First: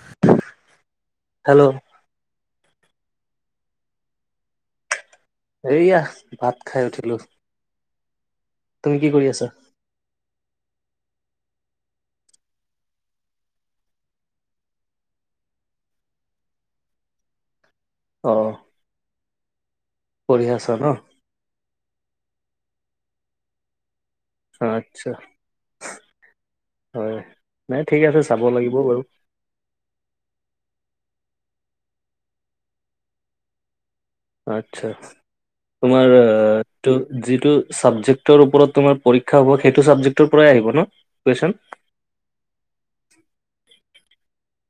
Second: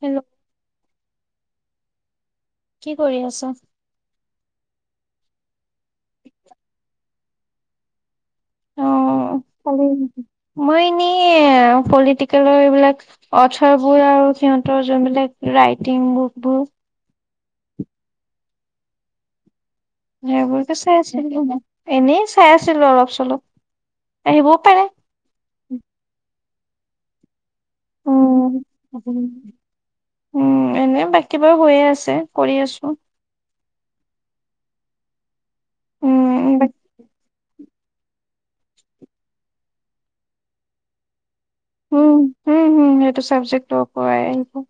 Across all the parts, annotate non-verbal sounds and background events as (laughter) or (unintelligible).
Hello? Hello? কি কৰি আছা? এইয়া ভাত খাই উঠিলো। অ', তুমি কি কৰি আছা? মই এনে পলিটিকেলৰ এইবিলাক অথাৰবোৰ আৰু সিহঁতৰ যোনবিলাক ৰাইটিং বুকবোৰ অ' পঢ়ি আছা সেইবোৰতো ন চাই আছিলো এনেই চাই আছিলো অলপ চলপ। আহিবও পাৰে। আচ্ছা হয়। নাই ঠিক আছে চাব উম। লাগিব বাৰু উম, এনে বাকী বাৰু হৈয়ে আছে কৰি আছো। আচ্ছা তোমাৰ উম, বাক ত' যিটো ছাবজেক্টৰ ওপৰত তোমাৰ পৰীক্ষা হ'ব সেইটো চাবজেক্টৰ পৰাই আহিব ন কুৱেশচন? উম, উম, হম সেইটো চাবজেক্টৰ পৰাই আহিব।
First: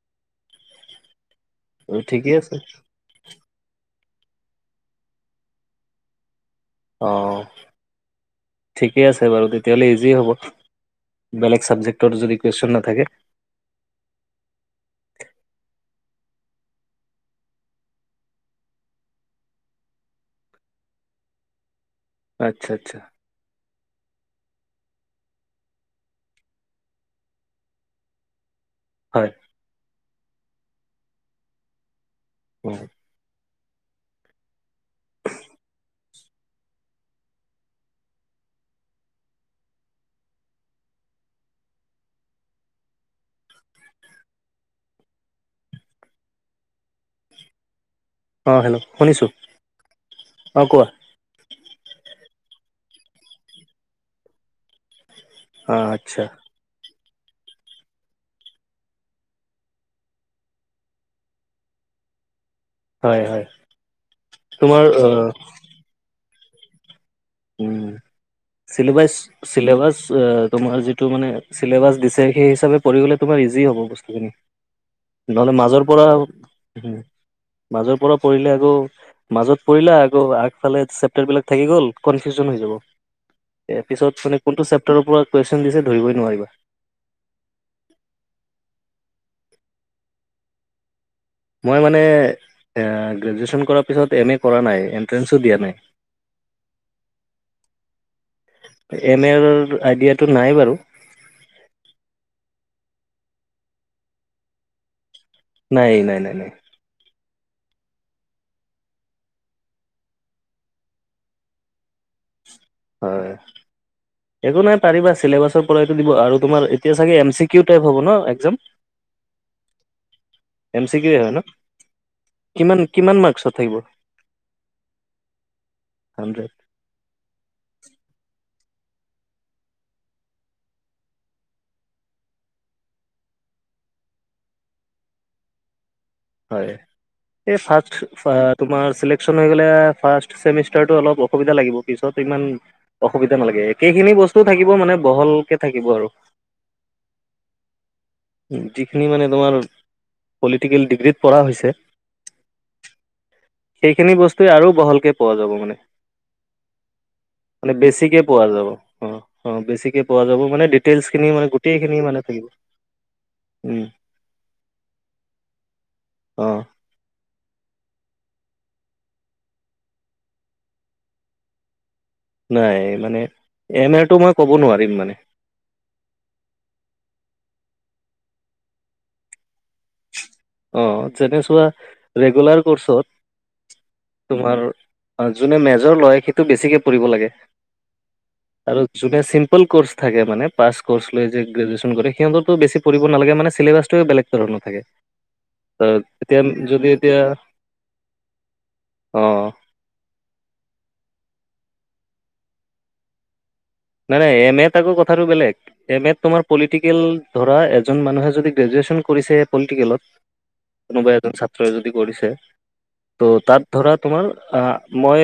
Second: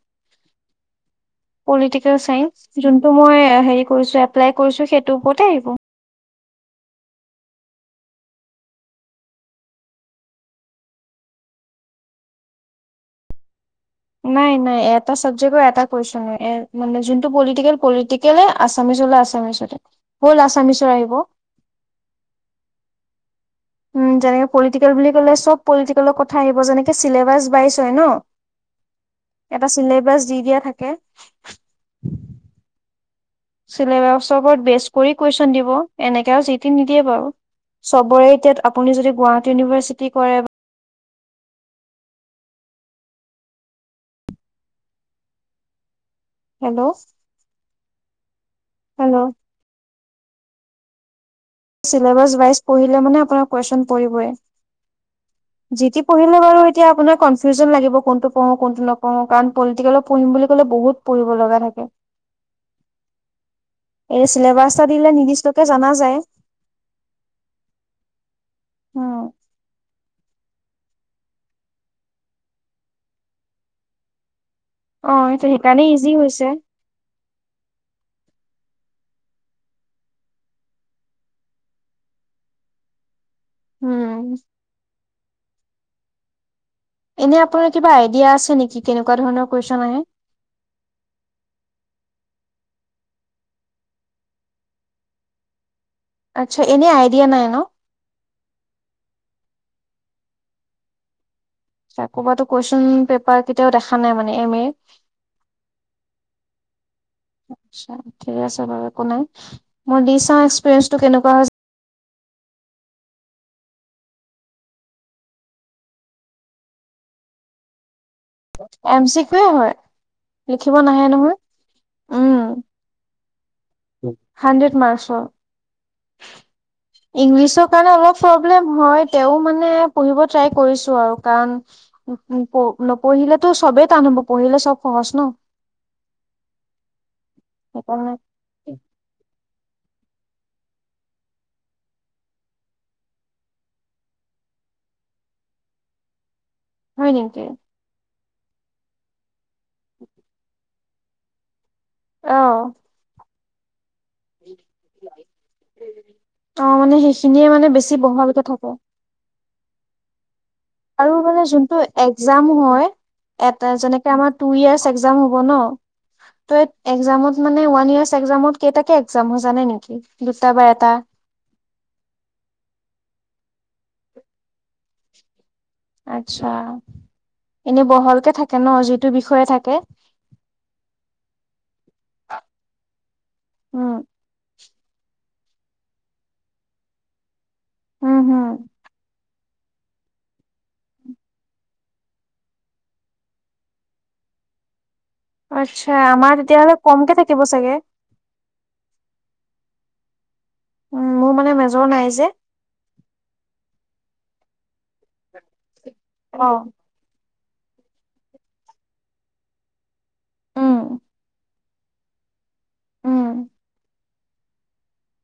অ, পলিটিকেল ঠিকে আছে চাইস যোনটো মই হেৰি কৰিছো এপ্লাই কৰিছো সেইটোৰ ওপৰতে আহিব। অ' ঠিকে আছে বাৰু তেতিয়াহ'লে ইজিয় হ'ব। বেলেগ চাবজেক্টৰ যদি কুৱেশন ন থাকে। নাই নাই এটা চাবজেকটৰ এটা কুৱেশন ম যোনটো পলিটিকেল প কেলে আছামিছলে আছামিছতে হ'ল আছামিছৰ আহিব। আচ্ছা আচ্ছা। উম তেনেকে পলিটিকেল বুলি কলে চব পলিটিকেলৰ কথা আহিব যেনেকে চিলেবাছ বাইজ হয় ন। (unintelligible) হয়। এটা চিলেবাছ দি দিয়া থাকে। হয়। চিলেবাছৰ ওপৰত বেচ কৰি কুৱেশ্যন দিব এনেকেও যিতি নিদিয়ে বাৰু। চবৰে এতিয়া আপুনি যদি গুৱাহী ইউনিভাৰ্চিটি কৰে বা হেল্ল'? অঁহ হেল্ল' শুনিছোঁ অঁহ কোৱা। ছিলেবাজ ৱাই পঢ়িলে মানে আপোনাৰ কুৱেশন পৰিবই। অ জিতি আচ্ছা পঢ়িলে বাৰু এতিয়া আপোনাৰ কনফিউজন লাগিব কোনটো পঢ়ো কোনটো নপঢ়ো কাৰণ পলিটিকেলত পঢ়িম বুলি ক'লে বহুত পঢ়িব লগা থাকে। হয় হয় এই তোমাৰ চিলেবাচটো দিলে আহ, নিৰ্দিষ্টকে জনা যায়। উম (inaudible) চিলেবাছ। উম ছিলেবাছ অহ তোমাৰ যিটো মানে চিলেবাছ দিছে সেই হিচাপে পঢ়ি গ'লে তোমাৰ ইজি হ'ব। অ এইটো নহ'লে সেইকাৰণে মাজৰ পৰা ইজি হৈছে মাজৰ পৰা পঢ়িলে আকৌ, মাজত পঢ়িলা, আকৌ আগফালে চেপ্টাৰবিলাক থাকি গ'ল কনফিউজন হৈ যাব, এ উম পিছত মানে কোনটো চেপ্টাৰৰ পৰা কুৱেশ্যন দিছে ধৰিবই নোৱাৰিবা। এনে আপোনাৰ কিবা আইডিয়া আছে নেকি কেনেকুৱা ধৰণৰ কুৱেশ্যন আহে? মই মানে, এ গ্ৰেজুৱেশ্যন কৰাৰ পিছত এম এ কৰা নাই, এণ্ট্ৰেঞ্চো দিয়া নাই। আচ্ছা, এনেই আইডিয়া নাই ন? এম এৰ আইডিয়াটো নাই বাৰু। কৰ'বাতো কুৱেশ্যন পেপাৰ কেতিয়াও দেখা নাই মানে এম এৰ। নাই, নাই নাই নাই। আচ্ছা, ঠিক আছে বাৰু একো নাই, মই দি চাওঁ এক্সপিৰিয়েঞ্চটো কেনেকুৱা হয় চ হয়। একো নাই পাৰিবা, চিলেবাছৰ পৰাইটো দিব আৰু তোমাৰ এতিয়া চাগে এম চি কিউ টাইপ হ'ব ন? এক্সাম এম চি কিওৱে হয়, লিখিব এম চি নাহে কিউৱে হয় নহয়, ন উম। কিমান কিমান মাৰ্কচত থাকিব? হান্ড্ৰেড মাৰ্ক্সৰ। হান্ড্ৰেড? ইংলিছৰ কাৰণে অলপ প্ৰব্লেম হয়। তেওঁ মানে পঢ়িব ট্ৰাই কৰিছো আৰু কাৰণ উ-উম, প-নপঢ়িলেতো চবেই টান হ'ব, পঢ়িলে চব সহজ ন। হয়, এই (unintelligible) সেইকাৰণে তোমাৰ চিলেকচন হৈ গ'লে ফাৰ্ষ্ট চেমিষ্টাৰটো অলপ অসুবিধা লাগিব, পিছত ইমান অসুবিধা নালাগে, একেইখিনি বস্তু থাকিব, মানে বহলকে থাকিব আৰু। হয় নেকি? যিখিনি মানে তোমাৰ (inaudible) পলিটিকেল ডিগ্ৰীত পঢ়া হৈছে অ' সেইখিনি বস্তুৱেই আৰু বহলকে পোৱা যাব মানে। অ মানে সেইখিনিয়ে মানে বেছি বেছিকে বহলকে পোৱা যাব, থাকে অ' অ', বেছিকে পোৱা যাব মানে দে আৰু মানে যোনটো এগজাম হয় এটা, উম যেনেকে আমাৰ টু ইয়েৰ্চ এগজাম হ'ব ন, অ ত এই একজামত, মানে ওৱান ইয়েৰ্চ একজামত কেইটাকে একজাম হয় জানে নেকি, দুটা বা এটা? নাই মানে, এম এৰটো মই ক'ব নোৱাৰিম মানে। আচ্ছা, এনে বহলকে থাকে ন যিটো বিষয়ে থাকে? অ', যেনে চোৱা ৰেগুলাৰ কৰ্চত উম তোমাৰ যোনে মেজৰ লয়, সেইটো বেছিকে পঢ়িব লাগে। উম হম আৰু যোনে চিম পল কৰ্চ থাকে মানে, পাছ ক'ৰ্চ লৈ যে গ্ৰেজুৱেচন কৰে, সিহঁতেতো বেছি পঢ়িব নালাগে, মানে চিলেবাছটোৱেই বেলেগ ধৰণৰ থাকে। আচ্ছা অ', আমাৰ তেওঁক তেতিয়াহ'লে যদি কমকে এতিয়া, থাকিব চাগে অ' উম, মোৰ মানে মেজৰ নাই যে। নাই নাই, এম এত আকৌ কথাটো বেলেগ, এম এত তোমাৰ অ পলিটিক কেল, ধৰা এজন মানুহে যদি গ্ৰেজুৱেচন কৰিছে পলিটিকেলত, উম কোনোবা এজন ছাত ত্ৰই যদি কৰিছে, ত' উম তাত ধৰা তোমাৰ, অ', মই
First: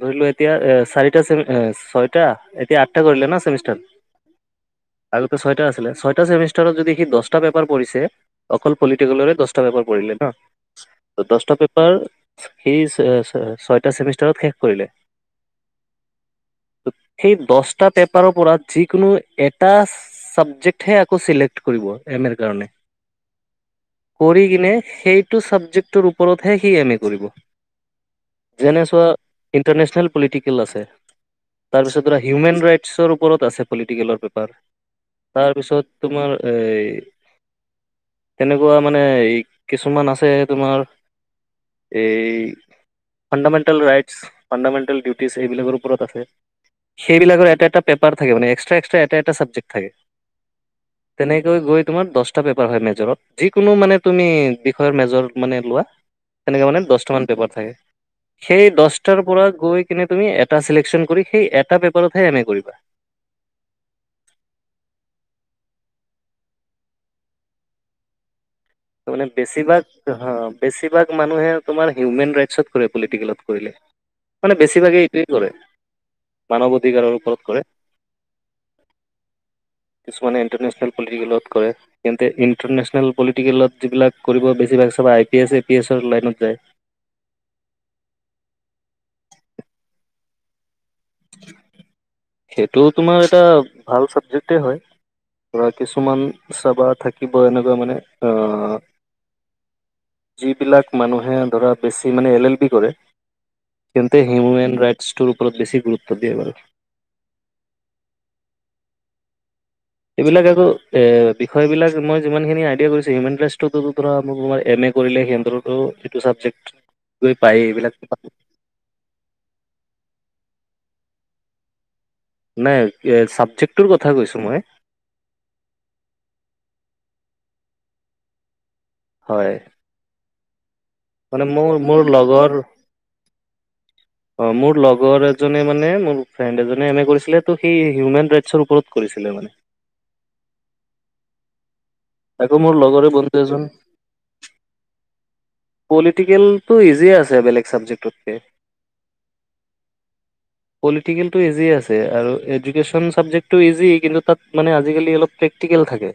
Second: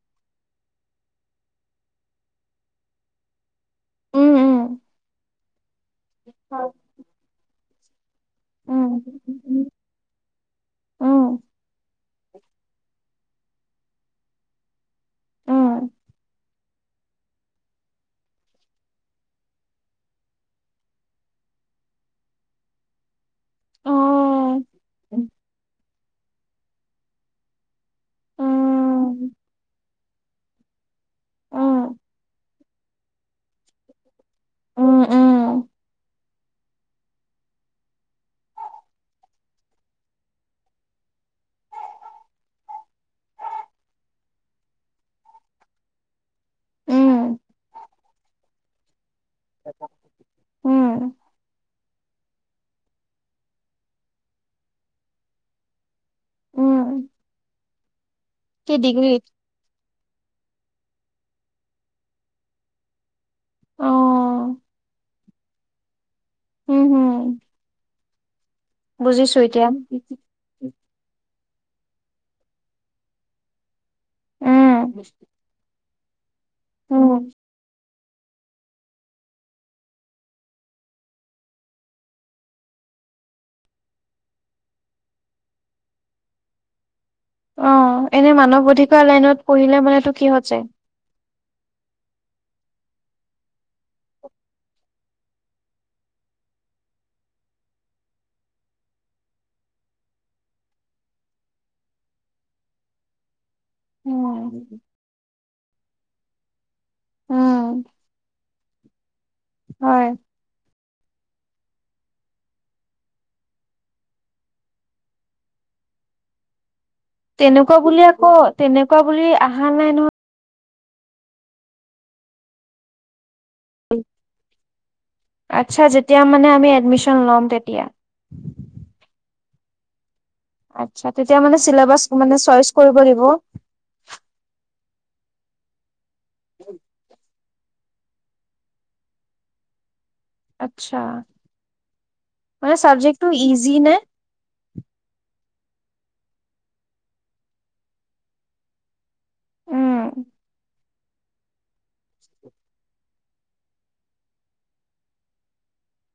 ধৰি লোৱা এতিয়া, চাৰিটা ছেমি-অ' ছয়টা এতিয়া আঠটা কৰিলে ন ছেমিষ্টাৰ, উম উম আগতেটো ছয়টা আছিলে, ছয়টা হয়। ছেমিষ্টাৰত যদি কি দছটা পেপাৰ পঢ়িছে, অকল উম পলিটিকেলৰে দছটা পেপাৰ পঢ়িলে ন উম ত', দছটা পেপাৰ, সি ছ-ছ-ছয়টা ছেমিষ্টাৰত শেষ কৰিলে। উম। সেই দছটা পেপাৰৰ পৰা যিকোনো এটাছ চাবজেক্টহে আকৌ চিলেক্ট কৰিব, এম এৰ কাৰণে। অ কৰিকিনে সেইটো চাবজেক্টৰ ওপৰতহে সি এম এ কৰিব। যেনে চোৱা উম ইণ্টাৰনেচনেল পলিটিকেল আছে, উম উম তাৰপিছত হিউমেন ৰাইটচৰ ওপৰত আছে পলিটিকেলৰ পেপাৰ, তাৰপিছত তোমাৰ এই তেনেকুৱা মানে এই কিছুমান আছে তোমাৰ এই ফাণ্ডামেণ্টেল ৰাটচছ, ফাণ্ডামেণ্টেল ডিউটিছ সেইবিলাকৰ ওপৰত আছে। উম উম সেইবিলাকৰ এটা, এটা পেপাৰ থাকে মানে এক্সট্ৰা, এক্সট্ৰা এটা, এটা চাবজেক্ট থাকে। উম, তেনেকৈ হৈ তোমাৰ দছটা পেপাৰ হয়, মেজৰত যিকোনো মানে তুমি বিষয়ত মেজৰ মানে লোৱা তেনেকে মানে উম, দহটামান পেপাৰ থাকে। সেই কি ডিগ্ৰীত দছটাৰ পৰা গৈ কিনে তুমি এটা চিলেকচন কৰি সেই এটা পেপাৰতহে এম এ কৰিবা। অ উম, উম। তাৰমানে বেছিভাগ হা বেছিভাগ মানুহে তোমাৰ হিউমেন ৰাইটচত কৰে পলিটিকেলত কৰিলে। মানে উম বেছিভাগেই এইটোৱেই কৰে, মানৱ অধিকাৰৰ উম ওপৰত কৰে। কিছুমানে ইণ্টাৰনেশ্যনেল পলিটিকেলত কৰে, তেন্তে ইণ্টাৰনেশ্যনেল পলিটিকেলত যিবিলাক কৰিব বেছিভাগ চাবা I P S, A P এছৰ লাইনত যায়। অ', এনে মানৱ অধিকাৰ লাইনত পঢ়িলে মানেটো কিহত যায়? সেইটো তোমাৰ এটা ভাল চাবজেক্টেই হয়। ধৰা কিছুমান চাবা থাকিব এনেকুৱা মানে অ', যিবিলাক মানুহে ধৰা বেছি মানে এল এল বি কৰে তেন্তে উম হিউমেন ৰাইটছ টোৰ ওপৰত বেছি গুৰুত্ব দিয়ে বাৰু। উম। হয় এইবিলাক আৰু এ, বিষয় বিলাক মই যিমানখিনি আইডিয়া কৰিছোঁ, হিউমেন ৰাইটচটতো ধৰা কোনোবা এম এ কৰিলে সিহঁতৰতো এইটো চাবজেক্ট গৈ পায়েই তেনেকুৱা এইবিলাক বুলি আকৌ তেনেকুৱা বুলি আহা নাই নহয়। নাই, চাবজেক্টটোৰ কথা কৈছোঁ মই। আচ্ছা, যেতিয়া মানে আমি এডমিশ্যন ল'ম তেতিয়া! হয়। আচছা, তেতিয়া মানে মোৰ মোৰ চিলেবাচ মানে লগৰ চইচ কৰিব দিব! অ', মোৰ লগৰ এজনে মানে মোৰ ফ্ৰেণ্ড এজনে এম এ কৰিছিলে ত' সি হিউমেন ৰাইটচৰ ওপৰত কৰিছিলে মানে। আচ্ছা, আকৌ মানে মোৰ লগৰে চাবজেক্টটো বন্ধু এজন ইজি নে? পলিটিকেলতটো ইজিয়ে আছে বেলেগ চাবজেক্টতকে। উম। পলিটিকেলটো ইজি আছে আৰু এডুকেশচন চাবজেক্টটো ইজি, কিন্তু তাত মানে আজিকালি অলপ টেক প্ৰেকটিকেল থাকে।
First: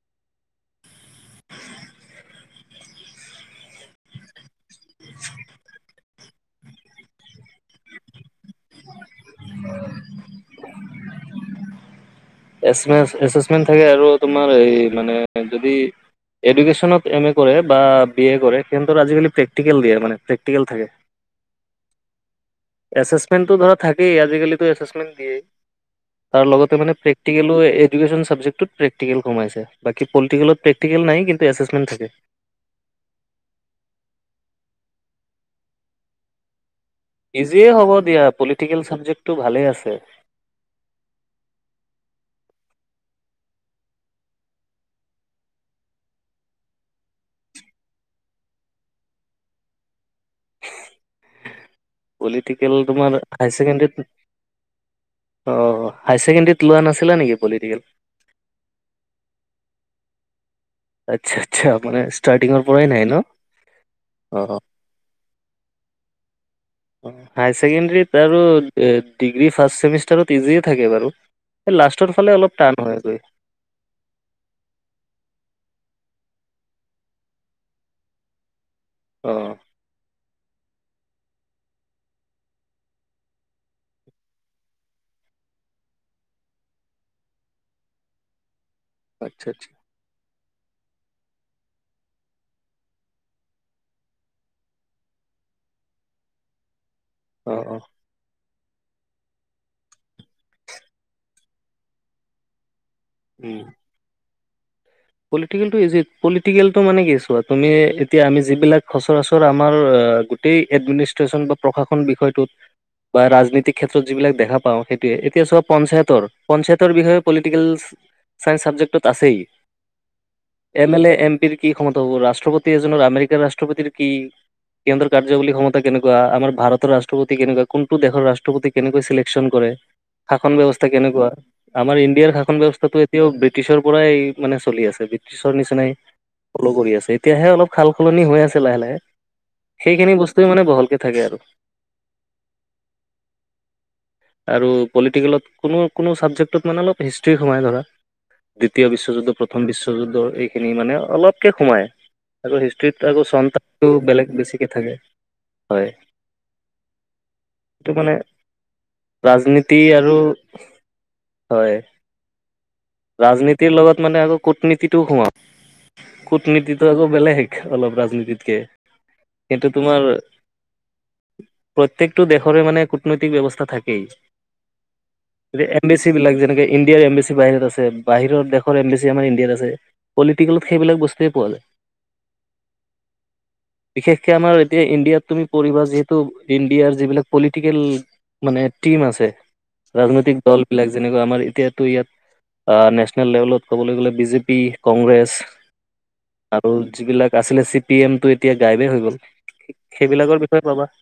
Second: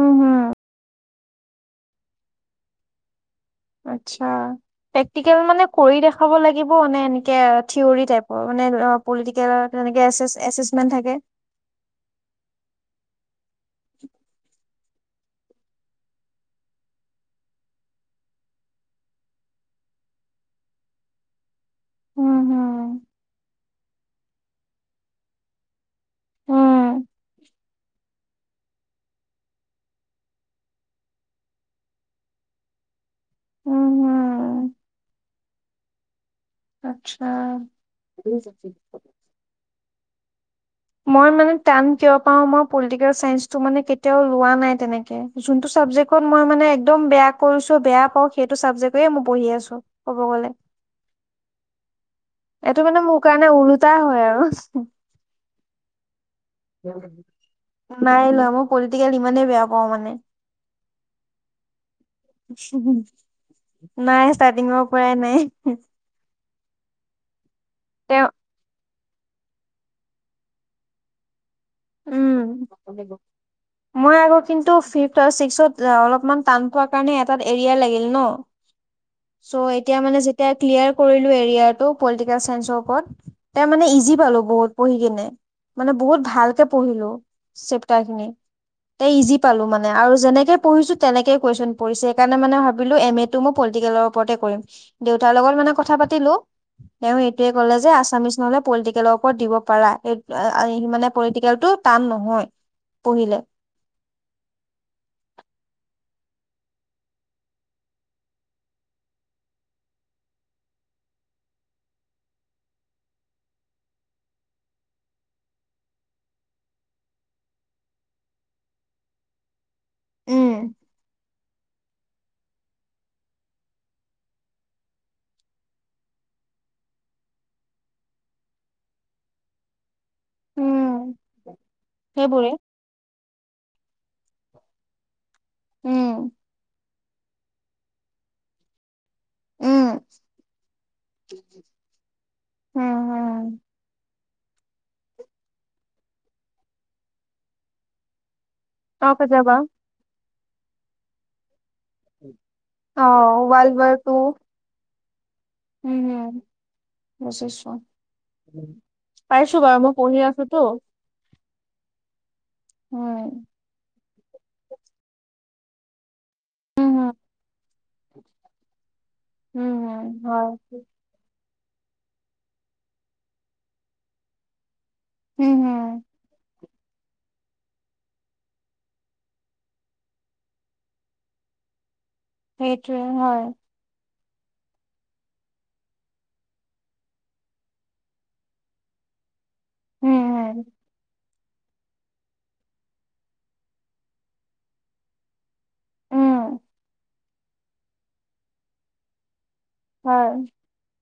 উম, হু। আচ্ছা, প্ৰেক্টিকেল মানে কৰি দেখাব লাগিব নে এনেকে থ্ৰীয়ৰি টাইপ! মানে পলিটিকেল তেনেকে এছেচ-এছেচচিডমেণ্ট থাকে এছেমে- এছেচমেণ্ট থাকে আৰু তোমাৰ এই মানে যদি এডুকেচনত এম এ কৰে বা বি এ কৰে সিঁহতৰ আজিকালি প্ৰেক্টিকেল দিয়ে মানে প্ৰেক্টিকেল থাকে। উম হম এছেচমেণ্ট ধৰা থাকেই, আজিকালিটো এছেচমেণ্ট দিয়েই। তাৰলগতে মানে উম প্ৰেক্টিকেলো এডু কেচন চাবজেক্টটোত প্ৰেক্টিকেল কমাইছে, পলটিকেলত প্ৰক্টিকেল নাই কিন্তু এছেচমেণ্ট থাকে। উম হম ইজিয়ে আচ্ছা হ'ব দিয়া, পলিটিকেল চাবজেক্টটো ভালেই আছে। মই মানে টান কিয় পাওঁ মই পলিটিকেল চাইন্সটো মানে কেতিয়াও লোৱা নাই তেনেকে। যোনটো চাবজেক্টত মই মানে একদম বেয়া কৰিছোঁ, বেয়া পাওঁ সেইটো চাবজেক্টকেই মই পঢ়ি আছোঁ। ক'ব গ'লে পলিটিকেল এইটো মানে তোমাৰ মোৰ কাৰণে হায় ওলোটা ছেকেণ্ডাৰীত হয় আৰু অ', হাই ছেকেণ্ডাৰীত লোৱা নাছিলা নেকি পলিটিকেল? নাই লোৱা মই পলিটিকেল ইমানেই বেয়া পাওঁ মানে। আচ্ছা, আচ্ছা মানে ষ্টাৰ্টিঙৰ পৰাই নাই ন অ'। কৰাই নাই। হায় ছেকেণ্ডৰীত তেওঁ আৰু ডিগ্ৰী ফাৰ্ষ্ট চেমিষ্টাৰত ইজিয়ে থাকে বাৰু। এ লাষ্টৰ ফালে উম অলপ টান হৈ গৈ। মই আকৌ কিন্তু ফিফট আৰু ছিক্সত অলপমান টান পোৱাৰ কাৰণে এটাত এৰিয়া লাগিল ন। অ চ' এতিয়া মানে যেতিয়া ক্লিয়াৰ কৰিলো এৰিয়াৰটো পলিটিকেল চাইন্সৰ ওপৰত ত মানে ইজি পালো বহুত পঢ়ি কিনে মানে বহুত ভালকে (unintelligible) ইজি আচ্ছা পালো আচ্ছা মানে। আৰু যেনেকে পঢ়িছোঁ, তেনেকে কুৱেচছেন পৰিছে সেই কাৰণে মানে ভাবিলোঁ এম এ তটো মই পলিটিকেলৰ ওপৰতে কৰিম। দেউতাৰ লগত মানে কথা পাতিলোঁ। তেওঁ এইটোয়ে অ ক'লে অ যে আছামিছ নহলে পলিটিকেলৰ ওপৰত দিব পাৰা এই মানে পলিটিকেল টো টান নহয় পঢ়িলে। উম। পলিটিকেলটো ইজি পলিটিকেলটো মানে কি চোৱা তুমি এতিয়া আমি যিবিলাক সচৰাচৰ আমাৰ গোটেই এডমিনিষ্ট্ৰেচন বা প্ৰশাসন বিষয়টোত বা ৰাজনীতিক ক্ষেত্ৰত যিবিলাক দেখা পাওঁ সেইটোৱে, এতিয়া চোৱা পঞ্চায়তৰ পঞ্চায়তৰ বিষয়ে পলিটিকেল ছাইন্স ছাবজেকটোত আছেই। উম এম এল এ, এম পিৰ কি ক্ষমতা হব ৰাষ্ট্ৰপতি এজনৰ আমেৰিকাৰ ৰাষ্ট্ৰপতিৰ কি? কেন্দ্ৰ কাৰ্যকলী ক্ষমতা কেনেকুৱা আমাৰ ভাৰতৰ ৰাষ্ট্ৰপতি কেনেকুৱা কোনটো দেশৰ ৰাষ্ট্ৰপতি কেনেকৈ চিলেকচন কৰে শাসন ব্যৱস্থা উম কেনেকুৱা আমাৰ ইণ্ডিয়াৰ সেইবোৰে শাসন ব্যৱস্থাটো এতিয়াও ব্ৰিটিছৰ পৰাই মানে চলি আছে ব্ৰিটিছৰ নিচিনাই উম ফল' কৰি আছে এতিয়াহে অলপ সাল সলনি হৈ আছে লাহে লাহে। উম সেইখিনি বস্তুৱে মানে বহলকে থাকে আৰু উম উম আৰু পলিটিকেলত কোনো কোনো ছাবজেক্টটোত মানে অলপ হিষ্ট্ৰী সোমাই ধৰা। দ্বিতীয় অ বিশ্বযুদ্ধ কেতিয়াবা প্ৰথম বিশ্বযুদ্ধৰ এইখিনি মানে অলপকে সোমায়। আকৌ হিষ্ট্ৰীত আকৌ অ', ৱাৰ্ল্ড চনটো বেলেগ বেছিকে থাকে। হয় হুম, হুম। এইটো (unintelligible) মানে পাইছো ৰাজনীতি বাৰু মই আৰু পঢ়ি আছোঁতো। হয়। ৰাজনীতিৰ লগত মানে আকৌ কূটনীতিটো সোমা কুটনীতিটো উম, আকৌ হম, বেলেগ শিক্ষা। অলপ ৰাজনীতিতকে কিন্তু উম, হম, তোমাৰ হয়। প্ৰত্যেকটো দেশৰে মানে কূটনৈতিক ব্যৱস্থা থাকেই। উম, হম, এম্বেচি বিলাক যেনেকে ইণ্ডিয়াৰ এম্বেচি বাহিৰত আছে। বাহিৰৰ দেশৰ এম্বেচি আমাৰ ইণ্ডিয়াত আছে পলিটিকেলত সেইবিলাক বস্তুৱে পোৱা যায়। সেইটোও হয়। বিশেষকে আমাৰ এতিয়া ইণ্ডিয়াত তুমি পঢ়িবা যিহেতু ইণ্ডিয়াৰ যিবিলাক পলিটিকেল মানে টিম আছে উম, ৰাজনৈতিক দল বিলাক যেনেকুৱা আমাৰ এতিয়াতো ইয়াত নেচনেল লেভেলত ক'বলৈ গ'লে বিজেপি কংগ্ৰেছ হম, উম, আৰু যিবিলাক আছিলে চি পি এমটো এতিয়া গায়িপেই হৈ গ'ল হয়। সেইবিলাকৰ বিষয়ে পাবা।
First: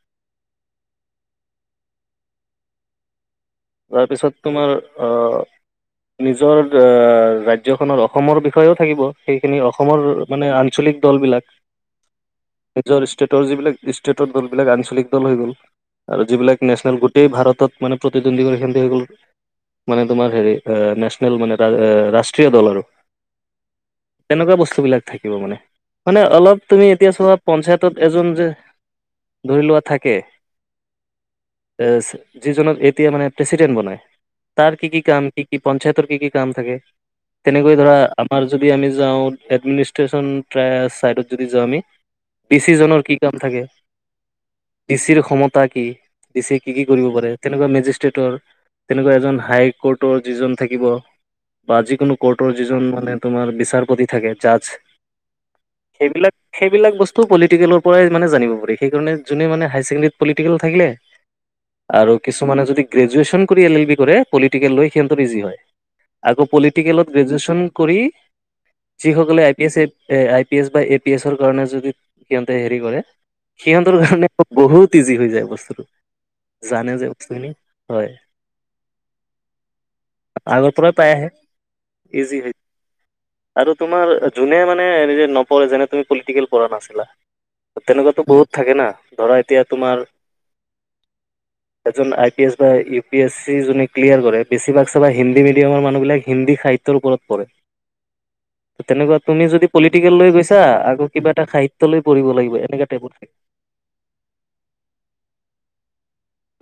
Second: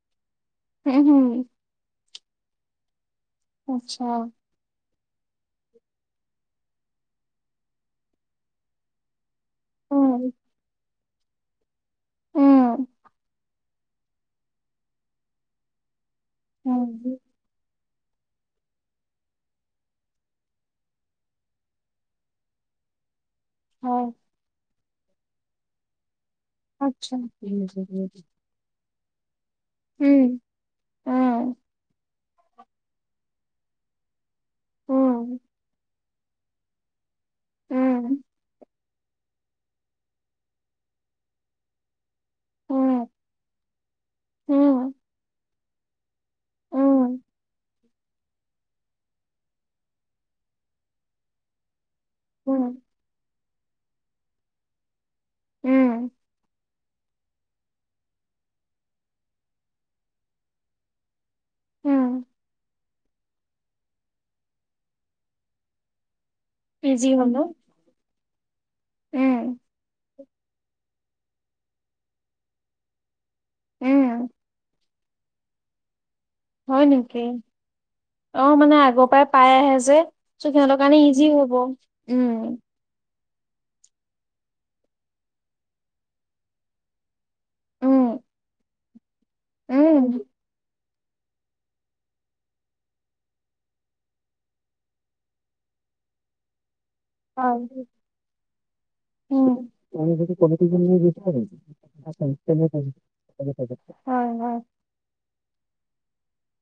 উম, হুম। আচ্ছা তাৰপিছত। তোমাৰ আ নিজৰ ৰাজ্যখনৰ, অসমৰ বিষয়েও থাকিব। সেইখিনি অসমৰ উম, মানে আঞ্চলিক দল বিলাক উম, নিজৰ ষ্টেটৰ যিবিলাক ষ্টেটৰ দলবিলাক আঞ্চলিক দল হৈ গ'ল আৰু যিবিলাক নেচনেল উম, গোটেই ভাৰতত মানে (unintelligible) মানে তোমাৰ হেৰি নেচনেল মানে ৰাষ্ট্ৰীয় দল আৰু। হয়। তেনেকুৱা বস্তুবিলাক থাকিব মানে। মানে অলপ তুমি এতিয়া আচ্ছা চোৱা উম, পঞ্চায়তত উম, এজন যে ধৰি লোৱা থাকে এ, যিজনক এইট এতিয়া মানে প্ৰেচিডেণ্ট বনাই, তাৰ কি কি কাম উম, উম, কি কি পঞ্চায়তৰ কি কি কাম থাকে? তেনেকৈ ধৰা আমাৰ যদি আমি যাওঁ এডমিনিষ্ট্ৰেশ্যন চাইডত যদি যাওঁ আমি পিচিজনৰ কি কাম থাকে? উম, উম, পিছিৰ সম তা কি, পিছি কি কি কৰিব উম, পাৰে তেনেকুৱা নে ষ্টেটৰ তেনেকুৱা এজন হাইক'ৰ্টৰ যিজন থাকিব বা যি কৰ্টৰ উম, যিজন মানে তোমাৰ বিচাৰপতি থাকে জাজ উম, সেইবিলাক সেইবিলাক বস্তু পলিটিকেলৰ পৰাই মানে জানিব পাৰি, সেইকাৰণ জুনে হায়াৰ ছেকেণ্ডাৰীত পলিটিকেল থাকিলে আৰু উম, কিছু যদি গ্ৰেজুৱেচন কৰি এল এল বি কৰে, পলিটিকেল লৈ সিহঁতৰ ইজি হয়। আকৌ পলিটি ইজি প্ৰটিকেলত হ'ল ন গ্ৰেজুৱেশচন কৰি উম, যিসকলে I P S A A, I P S বা এ পি এছৰ কাৰণে যদি সিহঁতে হেৰি কৰে সিহঁতৰ উম, কাৰণে বহুত তিজি হৈ যায় বস্তুটো, হয় জানে যে নেকি? বস্তুখিনি হয়। অ' মানে আগৰপৰাই পাই আহে যে চ' আগৰ সিহঁতৰ পৰাই কাৰণে পাই আহে ইজি হ'ব উম। ইজি হয় আৰু তোমাৰ যোনে মানে এনে নপঢ়ে যেনে তুমি পলিটিকেল পঢ়া নাছিলা। উম তেনেকুৱাতো বহুত থাকে না ধৰা এতিয়া তোমাৰ উম এজন আই পি এছ বা ইউ পি এছ চি জোনে ক্লিয়াৰ কৰে বেছভাগ চাবা হিন্দী মিডিয়ামৰ মানুহবিলাক হিন্দী সাহিত্যৰ ওপৰত পঢ়ে হয় ঠিক। তেনেকুৱা তুমি হুম, যদি পলিটিকেল লৈ গৈছা আকৌ কিবা এটা সাহিত্য লৈ পঢ়িব লাগিব এনেকা টাইপৰ (unintelligible) হয় হয়।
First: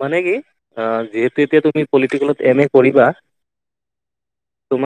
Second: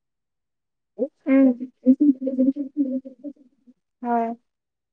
মানে কি অ' যিহেতু উম এতিয়া তুমি পলিটিকেলত এম এ কৰিবা হয়। তোমাৰ